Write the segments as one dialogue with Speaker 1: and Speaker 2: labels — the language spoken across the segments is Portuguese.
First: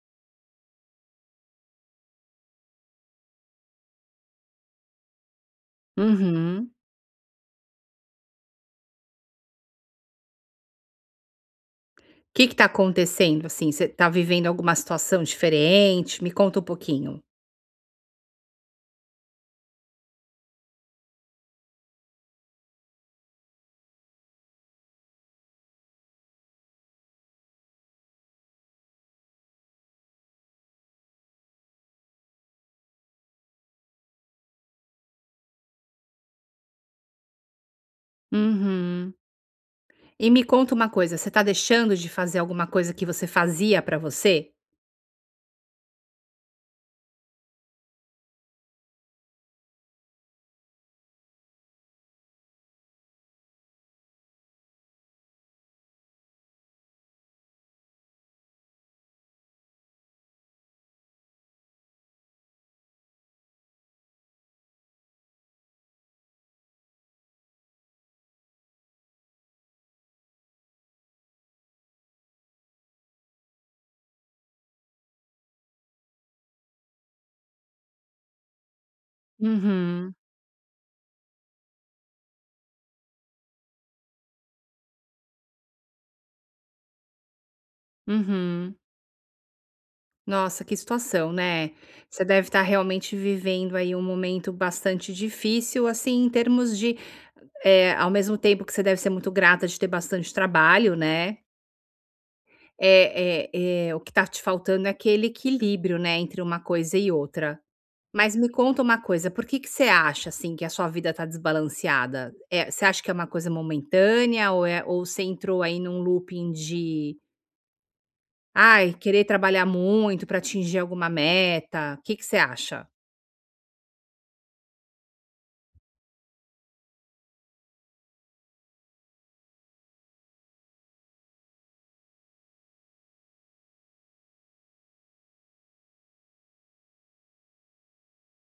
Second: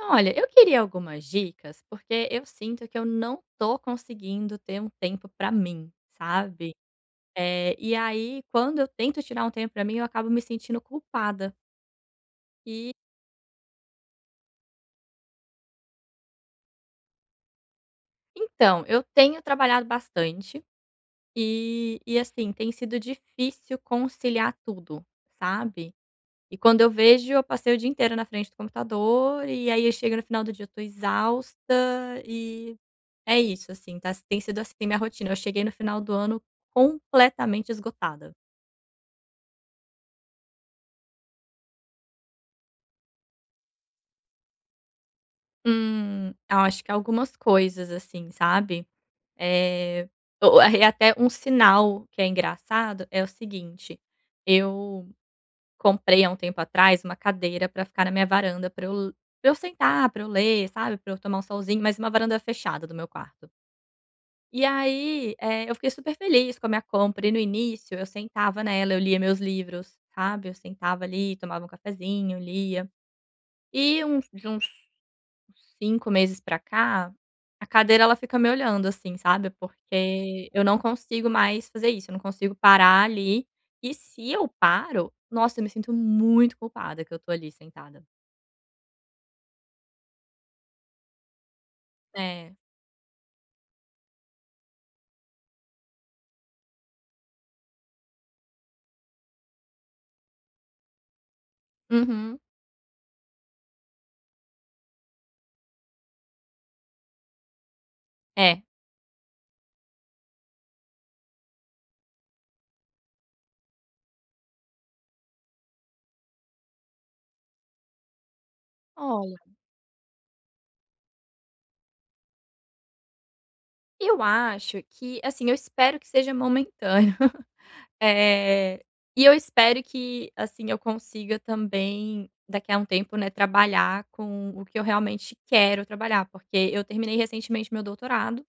Speaker 1: Olha, eu queria algumas dicas, porque eu sinto que eu não tô conseguindo ter um tempo pra mim,
Speaker 2: Uhum.
Speaker 1: sabe. E aí quando eu tento tirar um tempo pra mim, eu acabo me sentindo culpada.
Speaker 2: Que tá
Speaker 1: E
Speaker 2: acontecendo, assim? Você tá vivendo alguma situação diferente? Me conta um pouquinho.
Speaker 1: então, eu tenho trabalhado bastante e assim, tem sido difícil conciliar tudo, sabe. E quando eu vejo, eu passei o dia inteiro na frente do computador, e aí chega no final do dia eu tô exausta e É isso, assim, tá tem sido assim minha rotina. Eu cheguei no final do ano completamente esgotada.
Speaker 2: Uhum. E me conta uma coisa, você tá deixando de fazer alguma coisa que você fazia pra você?
Speaker 1: Eu acho que algumas coisas, assim, sabe. É, o e até um sinal que é engraçado é o seguinte: eu comprei há um tempo atrás uma cadeira pra ficar na minha varanda pra eu sentar, pra eu ler, sabe, pra eu tomar um solzinho, mas uma varanda fechada do meu quarto. E aí, eu fiquei super feliz com a minha compra e no início eu sentava nela, eu lia meus livros, sabe, eu sentava ali, tomava um cafezinho, lia. E uns 5 meses pra cá, a cadeira ela fica me olhando, assim, sabe,
Speaker 2: Uhum,
Speaker 1: porque eu não consigo mais fazer isso, eu não consigo parar ali, e se eu paro, nossa, eu me sinto muito culpada que eu tô ali sentada.
Speaker 2: uhum. Nossa, que situação, né? Você deve
Speaker 1: É.
Speaker 2: estar realmente vivendo aí um momento bastante difícil, assim, em termos de, é ao mesmo tempo que você deve ser muito grata de ter bastante trabalho, né?
Speaker 1: Uhum.
Speaker 2: É, o que tá te faltando é aquele equilíbrio, né, entre uma coisa e outra. Mas me
Speaker 1: É.
Speaker 2: conta uma coisa, por que que você acha, assim, que a sua vida tá desbalanceada? Você acha que é uma coisa momentânea ou é ou você entrou aí num looping de, ai, querer
Speaker 1: Olha,
Speaker 2: trabalhar muito para atingir alguma meta? O que que você acha?
Speaker 1: eu acho que, assim, eu espero que seja momentâneo. Eh, e eu espero que, assim, eu consiga também, daqui a um tempo, né, trabalhar com o que eu realmente quero trabalhar, porque eu terminei recentemente meu doutorado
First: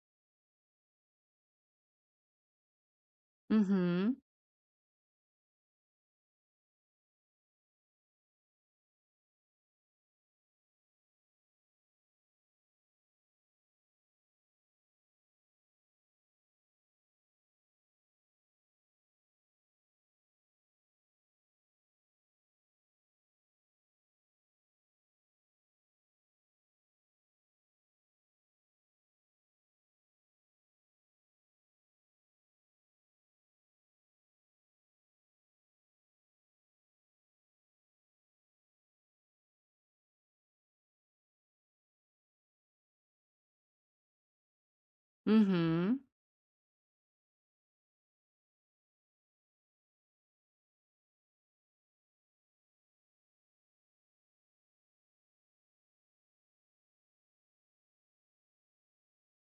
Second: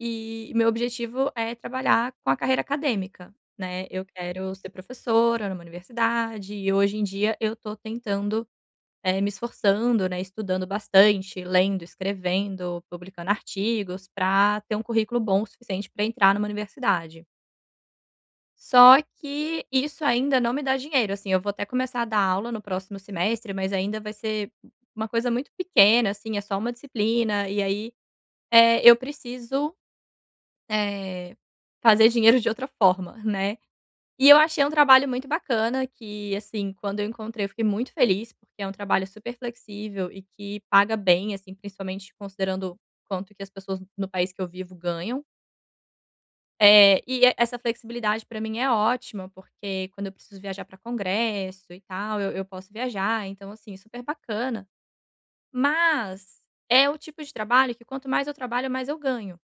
Speaker 1: e meu objetivo é trabalhar com a carreira acadêmica, né. Eu
Speaker 2: Uhum,
Speaker 1: quero ser professora numa universidade e hoje em dia eu tô tentando, me esforçando, né, estudando bastante, lendo, escrevendo, publicando artigos, para ter um currículo bom o suficiente para entrar numa universidade. Só que isso ainda não me dá dinheiro, assim, eu vou até começar a dar aula no próximo semestre, mas ainda vai ser uma coisa muito pequena, assim, é só uma disciplina, e aí, eu preciso, eh, fazer dinheiro de outra forma, né. E eu achei um trabalho muito bacana que, assim, quando eu encontrei eu fiquei muito feliz, porque é um trabalho super flexível e que paga bem, assim, principalmente considerando quanto que as pessoas no país que eu vivo ganham.
Speaker 2: uhum,
Speaker 1: É, e essa flexibilidade para mim é ótima, porque quando eu preciso viajar para congresso e tal, eu posso viajar, então assim, super bacana. Mas é o tipo de trabalho que quanto mais eu trabalho, mais eu ganho.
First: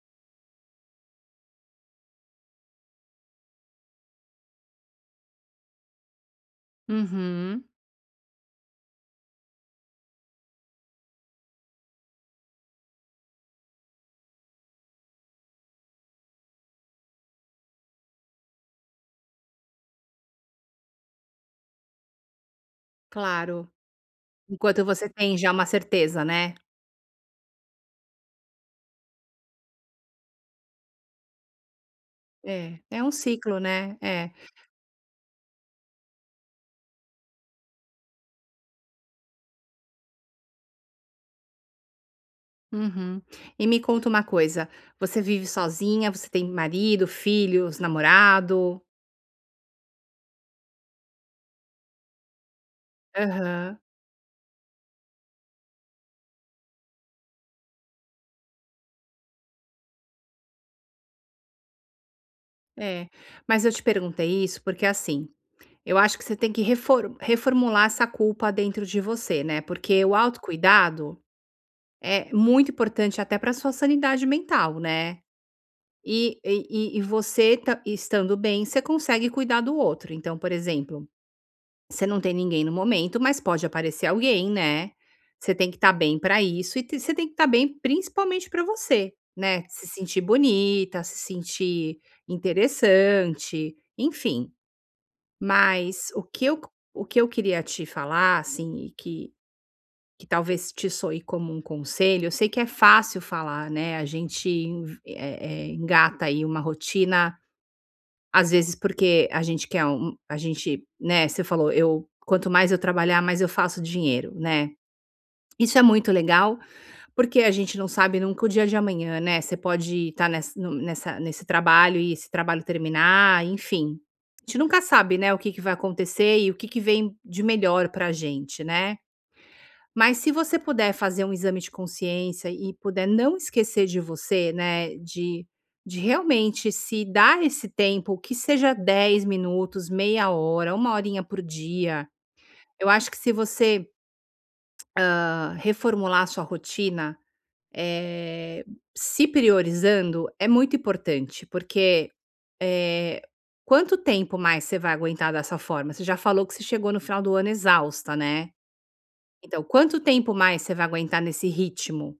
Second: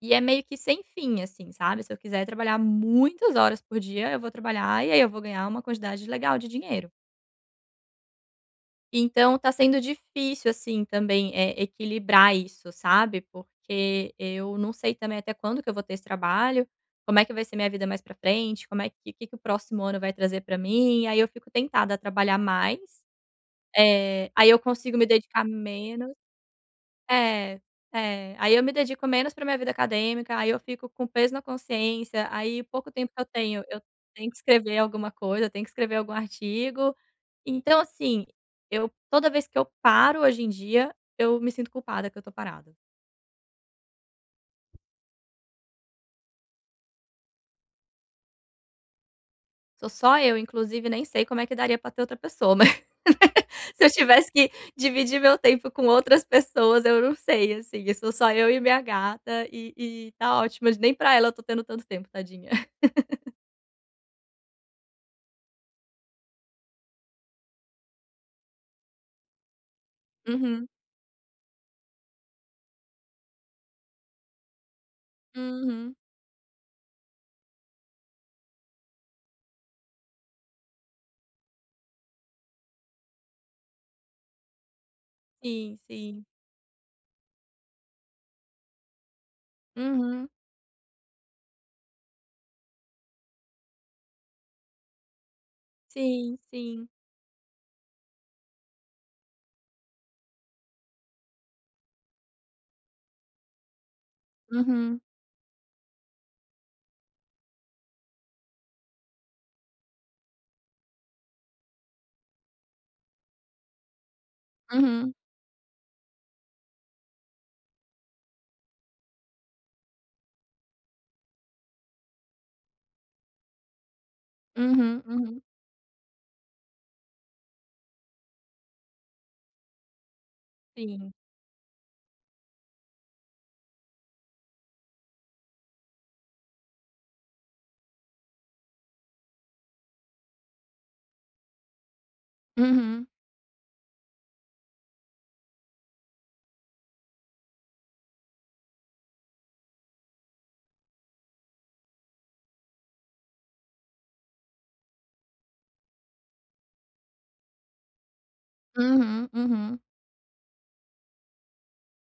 Speaker 1: E é meio que sem fim, assim, sabe. Se eu quiser trabalhar muitas horas por dia, eu vou trabalhar e aí eu vou ganhar uma quantidade legal de dinheiro.
Speaker 2: uhum,
Speaker 1: Então tá sendo difícil, assim, também, é equilibrar isso, sabe, porque eu não sei também até quando que eu vou ter esse trabalho, como é que vai ser minha vida mais pra frente, como é que que o próximo ano vai trazer pra mim, aí eu fico tentada a trabalhar mais,
Speaker 2: claro.
Speaker 1: aí eu
Speaker 2: Enquanto
Speaker 1: consigo me
Speaker 2: você tem
Speaker 1: dedicar
Speaker 2: já uma
Speaker 1: menos
Speaker 2: certeza, né?
Speaker 1: é, é. Aí eu me dedico menos pra minha vida acadêmica, aí eu fico com peso na consciência, aí o
Speaker 2: É.
Speaker 1: pouco
Speaker 2: É um
Speaker 1: tempo que
Speaker 2: ciclo,
Speaker 1: eu
Speaker 2: né? É.
Speaker 1: tenho que escrever alguma coisa, eu tenho que escrever algum artigo. Então, assim, eu toda vez que eu paro hoje em dia, eu me sinto culpada que eu tô parada.
Speaker 2: Uhum. E me conta uma coisa, você vive sozinha? Você tem marido, filhos, namorado?
Speaker 1: Sou só eu, inclusive nem sei como é que daria pra ter outra pessoa, mas
Speaker 2: Aham.
Speaker 1: se eu tivesse que dividir meu tempo com outras pessoas, eu não sei, assim, sou só eu e minha gata e tá ótimo, nem pra ela eu tô tendo tanto tempo, tadinha.
Speaker 2: É, mas eu te perguntei isso porque assim, eu acho que você tem que reformular essa culpa dentro de você, né, porque o autocuidado é muito importante até para sua sanidade mental, né.
Speaker 1: Uhum.
Speaker 2: E e você ta estando bem, você consegue cuidar do outro. Então, por exemplo, você não tem ninguém no momento, mas pode aparecer alguém, né. Você tem que
Speaker 1: Sim,
Speaker 2: estar bem
Speaker 1: sim.
Speaker 2: para isso e te você tem que estar bem principalmente para você, né, se sentir
Speaker 1: Uhum.
Speaker 2: bonita, se sentir interessante, enfim. Mas o
Speaker 1: Sim,
Speaker 2: que eu
Speaker 1: sim.
Speaker 2: o que eu queria te falar, assim, e que talvez te soe como um conselho, eu sei que é fácil falar, né, a gente
Speaker 1: Uhum.
Speaker 2: engata aí uma rotina, às vezes porque a gente quer um a gente, né, você falou: "Eu quanto mais eu trabalhar, mais eu faço dinheiro", né.
Speaker 1: Uhum.
Speaker 2: Isso é muito legal, porque a gente não sabe nunca o dia de amanhã, né, você pode estar ness no nessa nesse trabalho e esse trabalho terminar, enfim. A gente nunca
Speaker 1: Uhum,
Speaker 2: sabe, né, o
Speaker 1: uhum.
Speaker 2: que que vai acontecer e o que que vem de melhor pra gente, né. Mas se você puder
Speaker 1: Sim.
Speaker 2: fazer um exame de consciência e puder não esquecer de você, né, de realmente se dar esse tempo, que seja 10 minutos, meia hora, uma horinha por dia. Eu
Speaker 1: Uhum.
Speaker 2: acho que se você, reformular a sua rotina, eh, se priorizando é muito importante, porque, eh, quanto tempo mais você vai aguentar dessa forma? Você já falou que você chegou no final do ano exausta, né.
Speaker 1: Uhum,
Speaker 2: Então,
Speaker 1: uhum.
Speaker 2: quanto tempo mais você vai aguentar nesse ritmo?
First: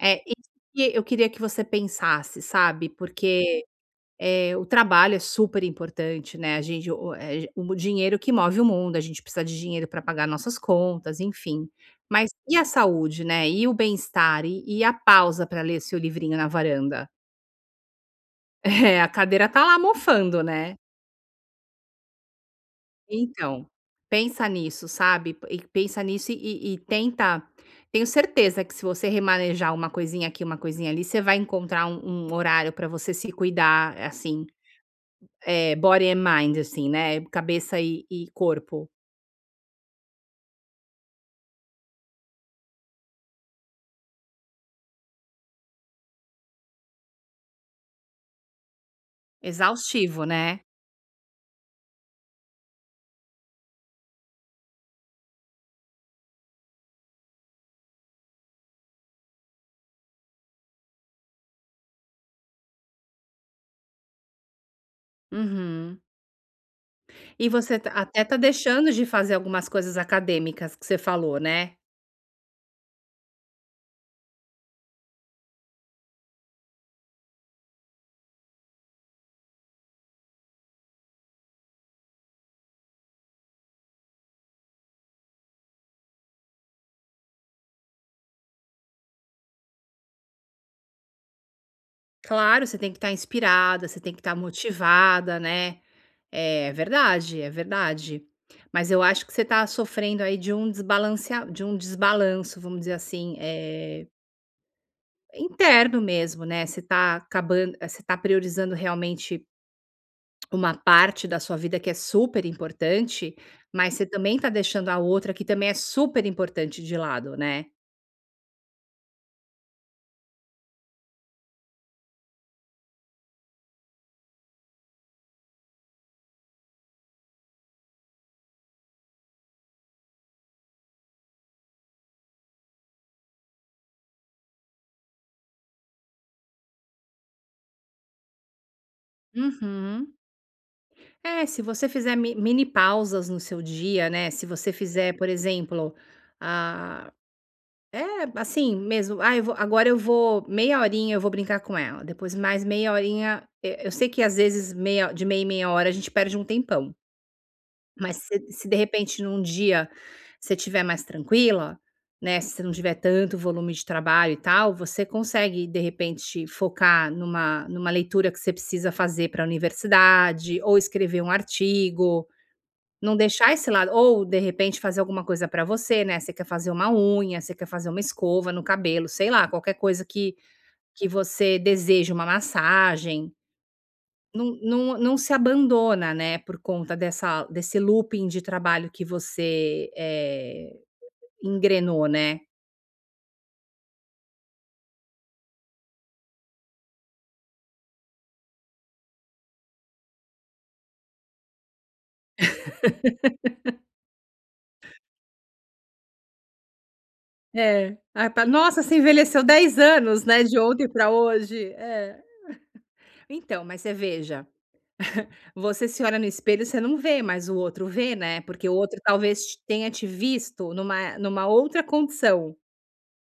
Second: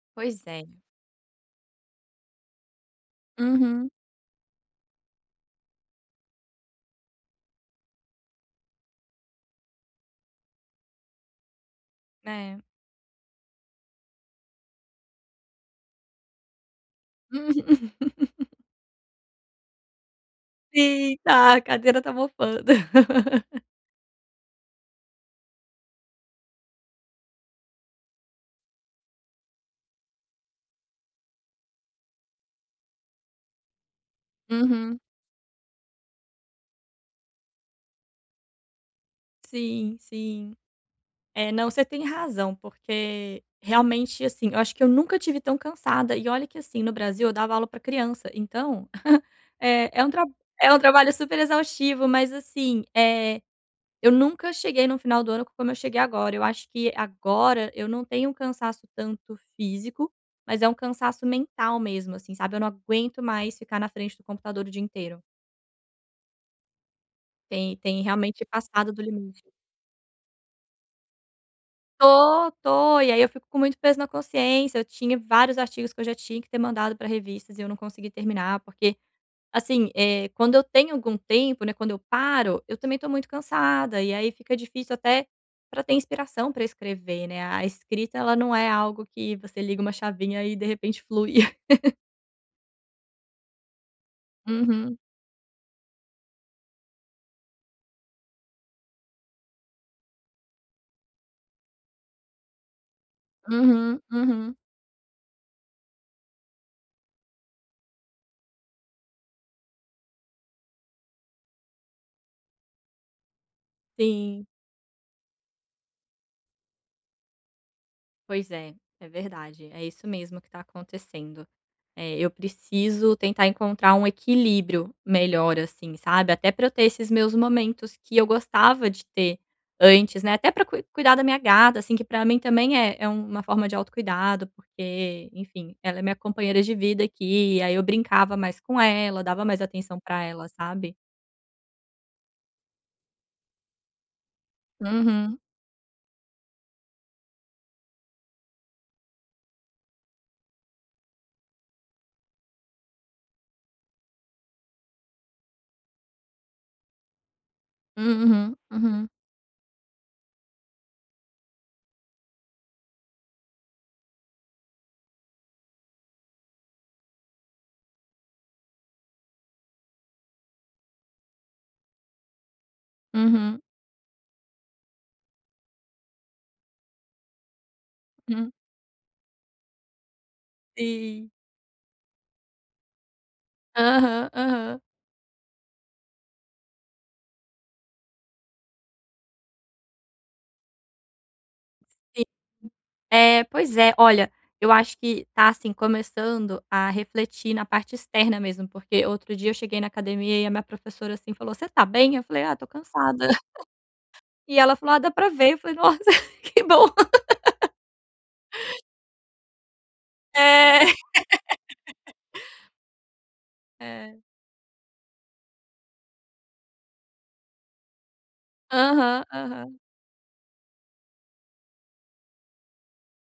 Speaker 2: É
Speaker 1: Pois
Speaker 2: isso
Speaker 1: é.
Speaker 2: que eu queria que você pensasse, sabe, porque
Speaker 1: Uhum.
Speaker 2: o trabalho é super importante, né, a gente o eh, o dinheiro que move o mundo, a gente precisa de dinheiro para pagar nossas contas, enfim. Mas
Speaker 1: É.
Speaker 2: e
Speaker 1: Uhum.
Speaker 2: a saúde, né, e o bem-estar, e a pausa para ler seu livrinho na varanda? É, a cadeira tá lá mofando, né.
Speaker 1: Sim, tá, a cadeira tá mofando.
Speaker 2: Então, pensa nisso, sabe, e pensa nisso e tenta tenho certeza que se você remanejar uma coisinha aqui, uma coisinha ali, você vai encontrar um horário para você se cuidar, assim,
Speaker 1: Uhum.
Speaker 2: É, body and mind, assim, né, cabeça e corpo.
Speaker 1: Sim, sim. É, não, você tem razão, porque realmente, assim, eu acho que eu nunca tive tão cansada. E olha que, assim, no Brasil eu dava aula pra criança, então, é é um tra
Speaker 2: Exaustivo, né.
Speaker 1: é um trabalho super exaustivo, mas assim. Eu nunca cheguei no final do ano como eu cheguei agora. Eu acho que agora eu não tenho um cansaço tanto físico, mas é um cansaço mental mesmo, assim, sabe. Eu não aguento mais ficar na frente do computador o dia inteiro.
Speaker 2: Uhum. E
Speaker 1: Tem
Speaker 2: você tá
Speaker 1: tem
Speaker 2: até tá
Speaker 1: realmente
Speaker 2: deixando
Speaker 1: passado do
Speaker 2: de fazer
Speaker 1: limite.
Speaker 2: algumas coisas acadêmicas que você falou, né.
Speaker 1: Tô, tô. E aí eu fico com muito peso na consciência. Eu tinha vários artigos que eu já tinha que ter mandado para revistas e eu não consegui terminar, porque Assim, quando eu tenho algum tempo, né, quando eu paro, eu também tô muito cansada, e aí fica difícil até para ter inspiração para escrever, né. A escrita, ela não é algo que você liga uma chavinha e de repente flui.
Speaker 2: Claro, você tem que estar inspirada, você tem que estar
Speaker 1: Uhum,
Speaker 2: motivada, né. É verdade, é verdade. Mas eu acho que você tá sofrendo aí de um desbalancea de um desbalanço, vamos dizer assim,
Speaker 1: uhum, uhum.
Speaker 2: interno mesmo, né, você tá acabando, você tá priorizando realmente uma parte da sua vida que é super importante, mas você também
Speaker 1: Sim.
Speaker 2: tá deixando a outra que também é super importante de lado, né.
Speaker 1: Pois é, é verdade. É isso mesmo que está acontecendo. É, eu preciso tentar encontrar um equilíbrio melhor, assim, sabe? Até para eu ter esses meus momentos que eu gostava de ter antes, né? Até para cuidar da minha gata, assim, que para mim também é, é uma forma de autocuidado, porque, enfim, ela é minha companheira de vida aqui, aí eu brincava mais com ela, dava mais atenção
Speaker 2: Uhum.
Speaker 1: para ela, sabe?
Speaker 2: É, se você fizer mi mini pausas no seu dia, né, se você fizer, por
Speaker 1: Uhum,
Speaker 2: exemplo, ah, é, assim mesmo: "Ah, eu vou agora eu vou meia horinha eu vou brincar com ela, depois mais meia horinha", eu sei que às vezes meia de meia em meia hora a gente perde um tempão. Mas se
Speaker 1: uhum,
Speaker 2: se de
Speaker 1: uhum,
Speaker 2: repente num dia você tiver mais tranquila, né, se você não tiver tanto volume de trabalho e tal, você consegue de repente focar numa leitura que você precisa fazer para a universidade, ou escrever um artigo, não deixar
Speaker 1: uhum,
Speaker 2: esse lado ou de repente fazer alguma coisa para você, né, você quer fazer uma unha, você quer fazer uma escova
Speaker 1: uhum.
Speaker 2: no cabelo, sei lá, qualquer coisa que
Speaker 1: Sim.
Speaker 2: você deseja, uma massagem.
Speaker 1: Aham,
Speaker 2: Não
Speaker 1: aham.
Speaker 2: não não se abandona, né, por conta dessa desse looping de trabalho que você, engrenou, né?
Speaker 1: É, pois é. Olha, eu acho que tá, assim, começando a refletir na parte externa mesmo, porque outro dia eu cheguei na academia e a minha professora, assim, falou: "Você tá bem?" Eu falei: "Ah, tô cansada". E ela falou: "Ah, dá pra ver". Eu falei: "Nossa, que bom".
Speaker 2: É. Ai pa nossa, você envelheceu 10 anos, né, de ontem
Speaker 1: É,
Speaker 2: para hoje. É. Então, mas você
Speaker 1: é.
Speaker 2: veja, você se olha no espelho, você não vê, mas o outro vê, né, porque o outro
Speaker 1: Aham,
Speaker 2: talvez te
Speaker 1: aham.
Speaker 2: tenha te visto numa outra condição,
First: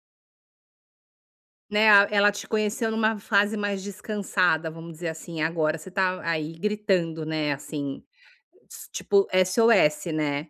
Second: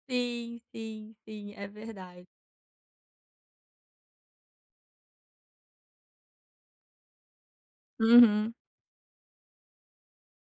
Speaker 1: Sim, sim, sim, é
Speaker 2: né, a
Speaker 1: verdade.
Speaker 2: ela te conheceu numa fase mais descansada, vamos dizer assim, agora você tá aí gritando, né, assim
Speaker 1: Uhum.
Speaker 2: S tipo, SOS, né.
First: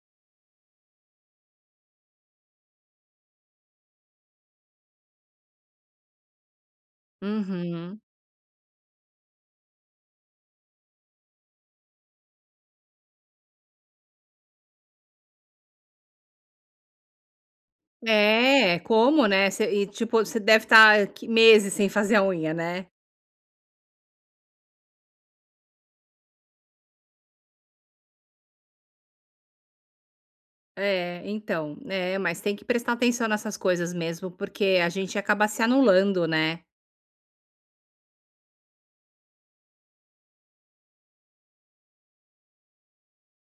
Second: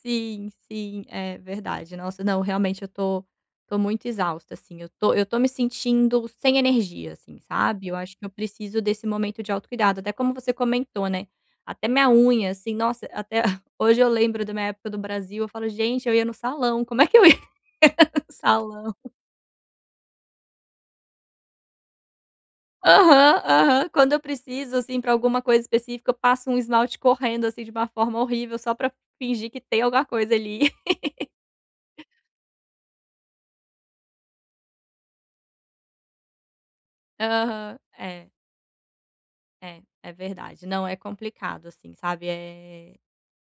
Speaker 1: Sim, sim, é verdade. Nossa, não, realmente eu tô muito exausta, assim, eu tô me sentindo sem energia, assim, sabe. Eu
Speaker 2: Uhum.
Speaker 1: acho que eu preciso desse momento de autocuidado, até como você comentou, né, até minha unha, assim, nossa, até hoje eu lembro da minha época do Brasil, eu falo: "Gente, eu ia no salão, como é que eu ia no
Speaker 2: É,
Speaker 1: salão?"
Speaker 2: como, né, você e tipo, você deve estar meses sem fazer a unha, né.
Speaker 1: Aham, aham. Quando eu preciso, assim, pra alguma coisa específica, eu passo um esmalte correndo, assim, de uma forma horrível só pra fingir que tem alguma coisa ali.
Speaker 2: É, então, é, mas tem que prestar atenção nessas coisas mesmo, porque a gente acaba se anulando, né.
Speaker 1: Aham, é. É, é verdade. Não, é complicado, assim, sabe, é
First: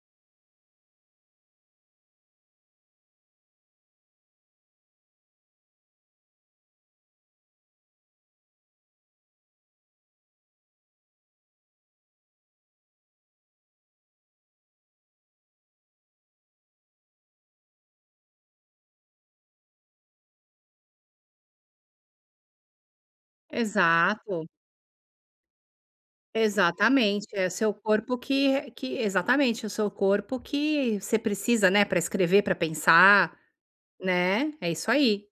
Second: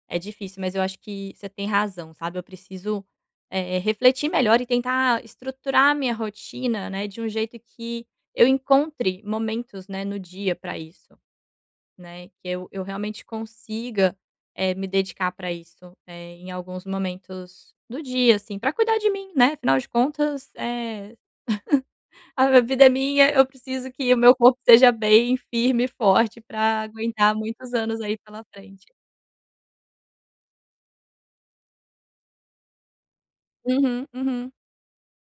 Speaker 1: é difícil, mas eu acho que você tem razão, sabe, eu preciso, refletir melhor e tentar estruturar a minha rotina, né, de um jeito que eu encontre momentos, né, no dia para isso, né, que eu realmente consiga, me dedicar para isso, em alguns momentos do dia, assim, para cuidar de mim, né, afinal de contas, a minha vida é minha, eu preciso que o meu
Speaker 2: Exato,
Speaker 1: corpo seja bem, firme e forte pra
Speaker 2: exatamente,
Speaker 1: aguentar
Speaker 2: é o
Speaker 1: muitos
Speaker 2: seu
Speaker 1: anos
Speaker 2: corpo
Speaker 1: aí pela
Speaker 2: que
Speaker 1: frente.
Speaker 2: exatamente, é o seu corpo que você precisa, né, para escrever, para pensar,
Speaker 1: Uhum,
Speaker 2: né.
Speaker 1: uhum.
Speaker 2: É isso aí,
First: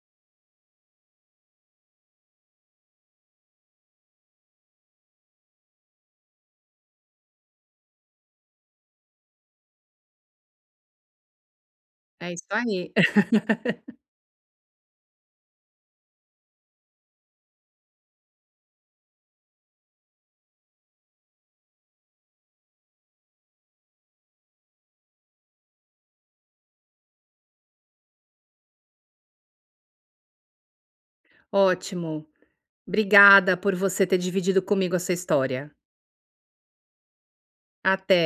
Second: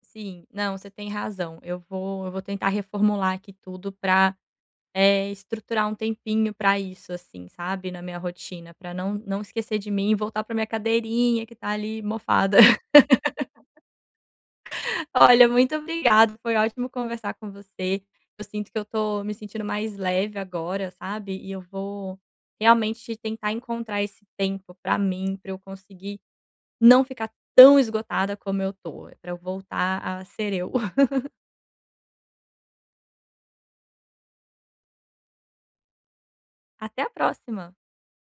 Speaker 1: Sim, não, você tem razão. Eu vou tentar reformular aqui tudo pra, estruturar um tempinho pra isso, assim, sabe, na minha rotina, pra não esquecer de mim e voltar pra minha cadeirinha que tá ali
Speaker 2: é isso
Speaker 1: mofada.
Speaker 2: aí.
Speaker 1: Olha, muito obrigada, foi ótimo conversar com você. Eu sinto que eu tô me sentindo mais leve agora, sabe, e eu vou realmente tentar encontrar esse tempo pra mim, pra eu conseguir não ficar tão esgotada como eu tô, pra eu voltar a ser eu.
Speaker 2: Ótimo. Obrigada por você ter dividido comigo a sua história.
Speaker 1: Até a próxima.
Speaker 2: Até.